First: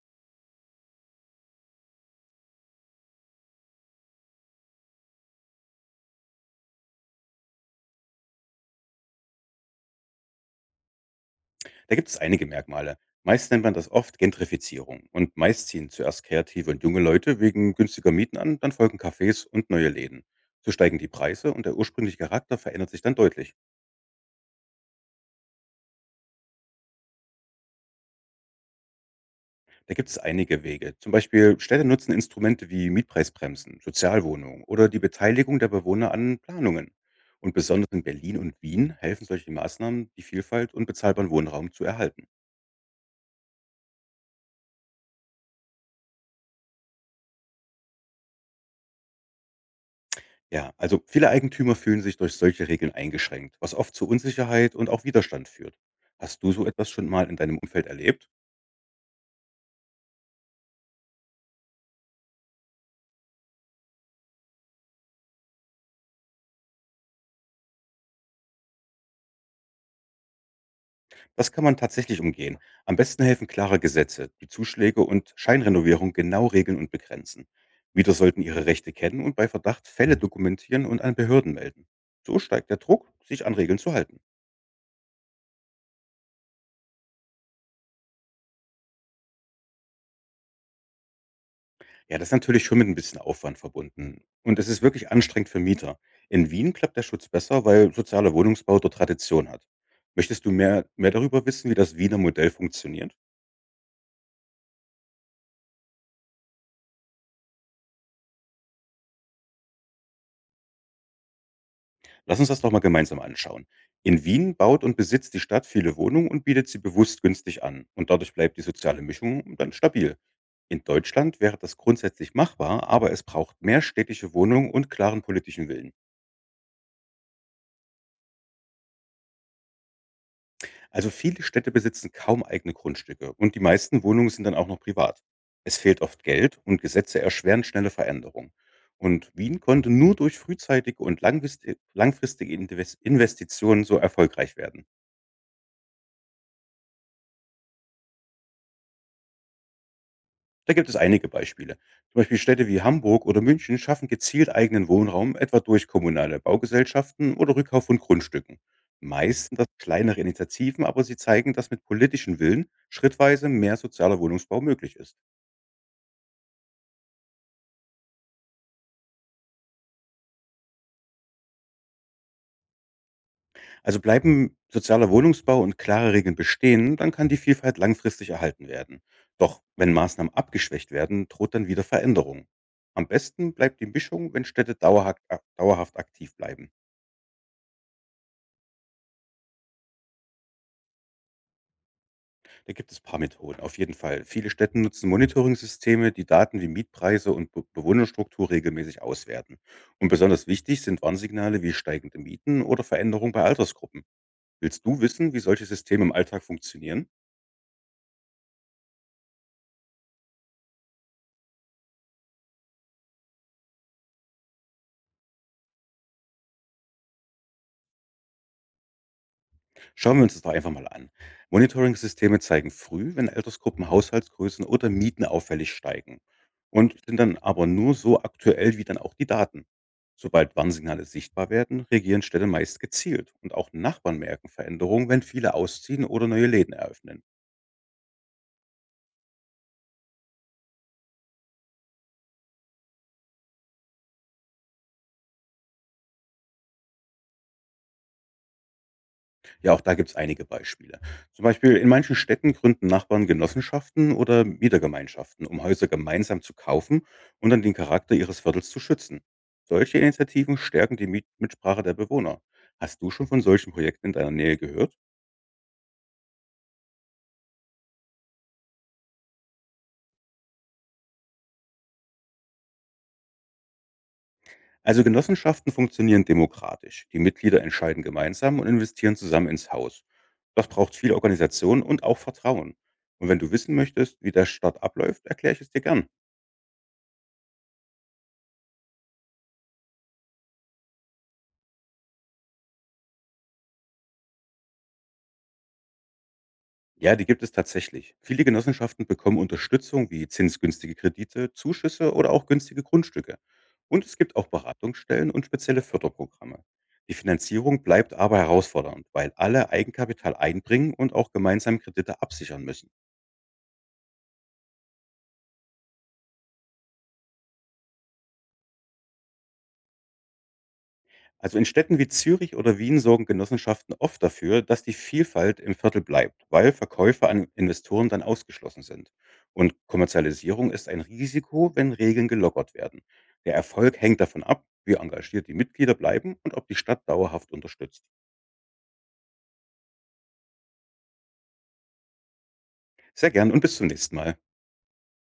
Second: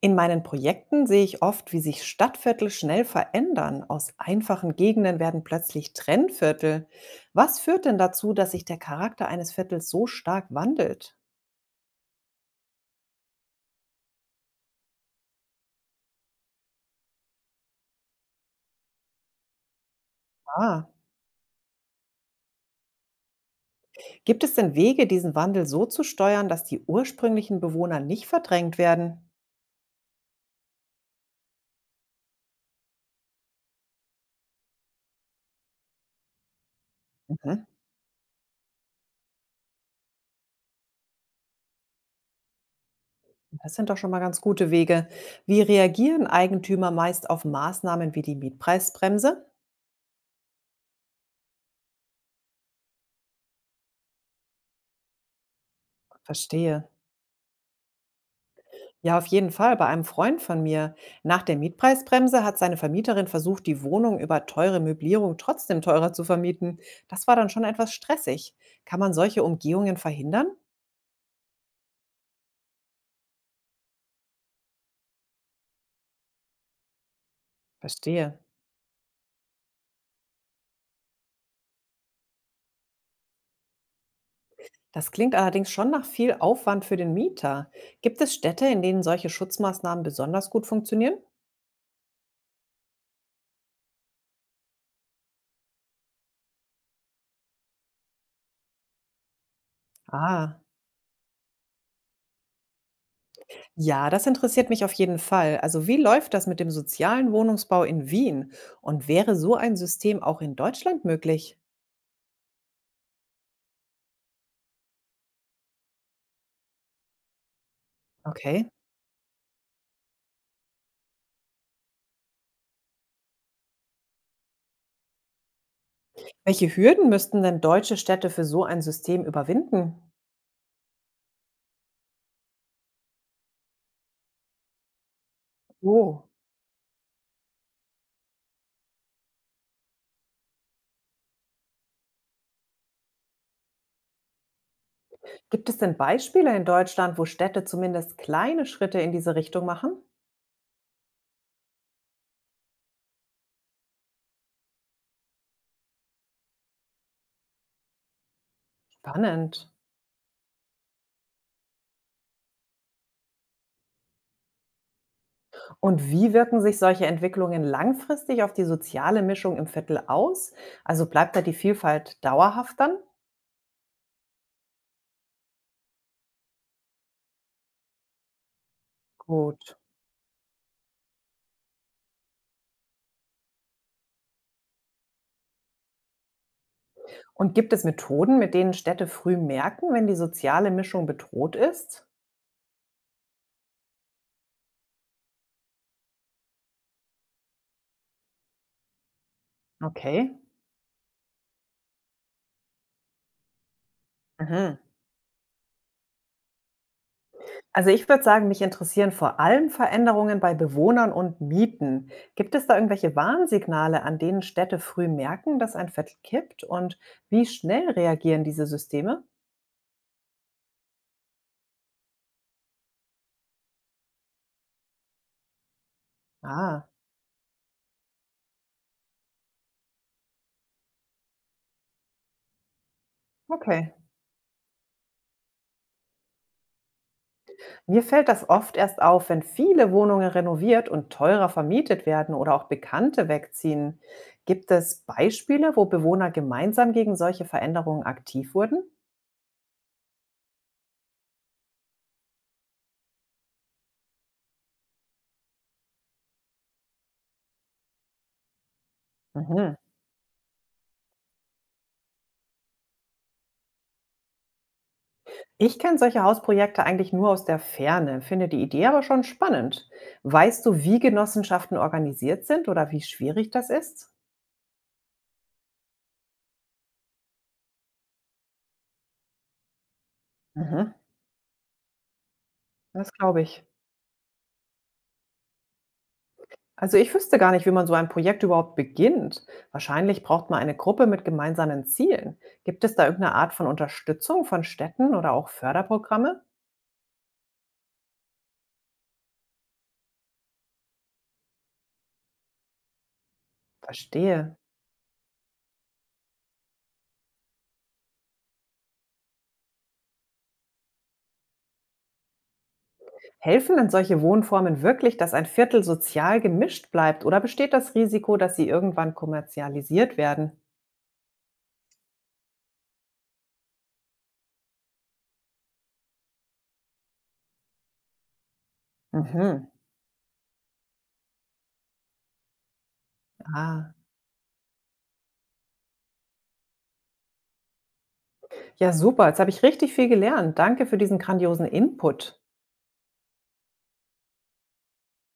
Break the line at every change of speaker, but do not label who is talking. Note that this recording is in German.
In meinen Projekten sehe ich oft, wie sich Stadtviertel schnell verändern. Aus einfachen Gegenden werden plötzlich Trennviertel. Was führt denn dazu, dass sich der Charakter eines Viertels so stark wandelt?
Da gibt es einige Merkmale. Meist nennt man das oft Gentrifizierung. Und meist ziehen zuerst kreative und junge Leute wegen günstiger Mieten an, dann folgen Cafés und neue Läden. So
Ah,
steigen die Preise und der ursprüngliche Charakter verändert sich dann deutlich.
gibt es denn Wege, diesen Wandel so zu steuern, dass die ursprünglichen Bewohner nicht verdrängt werden?
Da gibt es einige Wege. Zum Beispiel Städte nutzen Instrumente wie Mietpreisbremsen, Sozialwohnungen oder die Beteiligung der Bewohner an Planungen. Und
Mhm.
besonders in Berlin und Wien helfen solche Maßnahmen, die Vielfalt und bezahlbaren Wohnraum zu erhalten.
Das sind doch schon mal ganz gute Wege. Wie reagieren Eigentümer meist auf Maßnahmen wie die Mietpreisbremse?
Ja, also viele Eigentümer fühlen sich durch solche Regeln eingeschränkt, was oft zu Unsicherheit und auch Widerstand führt. Hast du so
Verstehe.
etwas schon mal in deinem Umfeld erlebt?
Ja, auf jeden Fall. Bei einem Freund von mir. Nach der Mietpreisbremse hat seine Vermieterin versucht, die Wohnung über teure Möblierung trotzdem teurer zu vermieten. Das war dann schon etwas stressig. Kann man solche Umgehungen verhindern?
Das kann man tatsächlich umgehen. Am besten helfen klare Gesetze, die Zuschläge und Scheinrenovierung genau regeln und begrenzen. Mieter
Verstehe.
sollten ihre Rechte kennen und bei Verdacht Fälle dokumentieren und an Behörden melden. So steigt der Druck, sich an Regeln zu halten.
Das klingt allerdings schon nach viel Aufwand für den Mieter. Gibt es Städte, in denen solche Schutzmaßnahmen besonders gut funktionieren?
Ja, das ist natürlich schon mit ein bisschen Aufwand verbunden und es ist wirklich anstrengend für Mieter. In Wien klappt der Schutz besser, weil sozialer Wohnungsbau dort Tradition hat. Möchtest du
Ah,
mehr darüber wissen, wie das Wiener Modell funktioniert?
ja, das interessiert mich auf jeden Fall. Also wie läuft das mit dem sozialen Wohnungsbau in Wien? Und wäre so ein System auch in Deutschland möglich?
Lass uns das doch mal gemeinsam anschauen. In Wien baut und besitzt die Stadt viele Wohnungen und bietet sie bewusst günstig an und dadurch bleibt die
Okay.
soziale Mischung dann stabil. In Deutschland wäre das grundsätzlich machbar, aber es braucht mehr städtische Wohnungen und klaren politischen Willen.
Welche Hürden müssten denn deutsche Städte für so ein System überwinden?
Also viele Städte besitzen kaum eigene Grundstücke und die meisten Wohnungen sind dann auch noch privat. Es fehlt oft
Oh.
Geld und Gesetze erschweren schnelle Veränderungen. Und Wien konnte nur durch frühzeitige und langfristige Investitionen so erfolgreich werden.
Gibt es denn Beispiele in Deutschland, wo Städte zumindest kleine Schritte in diese Richtung machen?
Da gibt es einige Beispiele. Zum Beispiel Städte wie Hamburg oder München schaffen gezielt eigenen Wohnraum, etwa durch kommunale Baugesellschaften oder Rückkauf von Grundstücken. Meist
Spannend.
sind das kleinere Initiativen, aber sie zeigen, dass mit politischem Willen schrittweise mehr sozialer Wohnungsbau möglich ist.
Und wie wirken sich solche Entwicklungen langfristig auf die soziale Mischung im Viertel aus? Also bleibt da die Vielfalt dauerhaft dann?
Also bleiben sozialer Wohnungsbau und klare Regeln bestehen, dann kann die Vielfalt langfristig erhalten werden. Doch
Gut.
wenn Maßnahmen abgeschwächt werden, droht dann wieder Veränderung. Am besten bleibt die Mischung, wenn Städte dauerhaft aktiv bleiben.
Und gibt es Methoden, mit denen Städte früh merken, wenn die soziale Mischung bedroht ist?
Da gibt es ein paar Methoden, auf jeden Fall. Viele Städte nutzen Monitoring-Systeme, die Daten wie Mietpreise und Be Bewohnerstruktur regelmäßig auswerten. Und
Okay.
besonders wichtig sind Warnsignale wie steigende Mieten oder Veränderungen bei Altersgruppen.
Mhm.
Willst du wissen, wie solche Systeme im Alltag funktionieren?
Also ich würde sagen, mich interessieren vor allem Veränderungen bei Bewohnern und Mieten. Gibt es da irgendwelche Warnsignale, an denen Städte früh merken, dass ein Viertel kippt? Und wie schnell reagieren diese Systeme?
Schauen wir uns das doch einfach mal an. Monitoring-Systeme zeigen früh, wenn Altersgruppen, Haushaltsgrößen oder Mieten auffällig steigen
Ah,
und sind dann aber nur so aktuell wie dann auch die Daten. Sobald Warnsignale sichtbar werden, reagieren Städte meist gezielt und auch
okay.
Nachbarn merken Veränderungen, wenn viele ausziehen oder neue Läden eröffnen.
Mir fällt das oft erst auf, wenn viele Wohnungen renoviert und teurer vermietet werden oder auch Bekannte wegziehen. Gibt es Beispiele, wo Bewohner gemeinsam gegen solche Veränderungen aktiv wurden?
Ja, auch da gibt's einige Beispiele. Zum Beispiel in manchen Städten gründen Nachbarn Genossenschaften oder Mietergemeinschaften, um Häuser gemeinsam zu kaufen und dann den Charakter ihres Viertels zu schützen.
Mhm.
Solche Initiativen stärken die Mitsprache der Bewohner. Hast du schon von solchen Projekten in deiner Nähe gehört?
Ich kenne solche Hausprojekte eigentlich nur aus der Ferne, finde die Idee aber schon spannend. Weißt du, wie Genossenschaften organisiert sind oder wie schwierig das ist?
Also Genossenschaften funktionieren demokratisch. Die Mitglieder entscheiden gemeinsam und investieren zusammen ins Haus. Das
Mhm,
braucht viel Organisation und auch Vertrauen.
das
Und wenn
glaube
du
ich.
wissen möchtest, wie der Start abläuft, erkläre ich es dir gern.
Also ich wüsste gar nicht, wie man so ein Projekt überhaupt beginnt. Wahrscheinlich braucht man eine Gruppe mit gemeinsamen Zielen. Gibt es da irgendeine Art von Unterstützung von Städten oder auch Förderprogramme?
Ja, die gibt es tatsächlich. Viele Genossenschaften bekommen Unterstützung wie zinsgünstige Kredite, Zuschüsse oder auch günstige Grundstücke. Und es gibt auch
Verstehe.
Beratungsstellen und spezielle Förderprogramme. Die Finanzierung bleibt aber herausfordernd, weil alle Eigenkapital einbringen und auch gemeinsam Kredite absichern müssen.
Helfen denn solche Wohnformen wirklich, dass ein Viertel sozial gemischt bleibt oder besteht das Risiko, dass sie irgendwann kommerzialisiert werden?
Also in Städten wie Zürich oder Wien sorgen Genossenschaften oft dafür, dass die Vielfalt im Viertel bleibt, weil Verkäufer an Investoren dann ausgeschlossen sind.
Mhm.
Und Kommerzialisierung ist ein Risiko, wenn Regeln gelockert werden. Der
Ah,
Erfolg hängt davon ab, wie engagiert die Mitglieder bleiben und ob die Stadt dauerhaft unterstützt.
ja, super. Jetzt habe ich richtig viel gelernt. Danke für diesen grandiosen Input.
Sehr gern und bis zum nächsten Mal.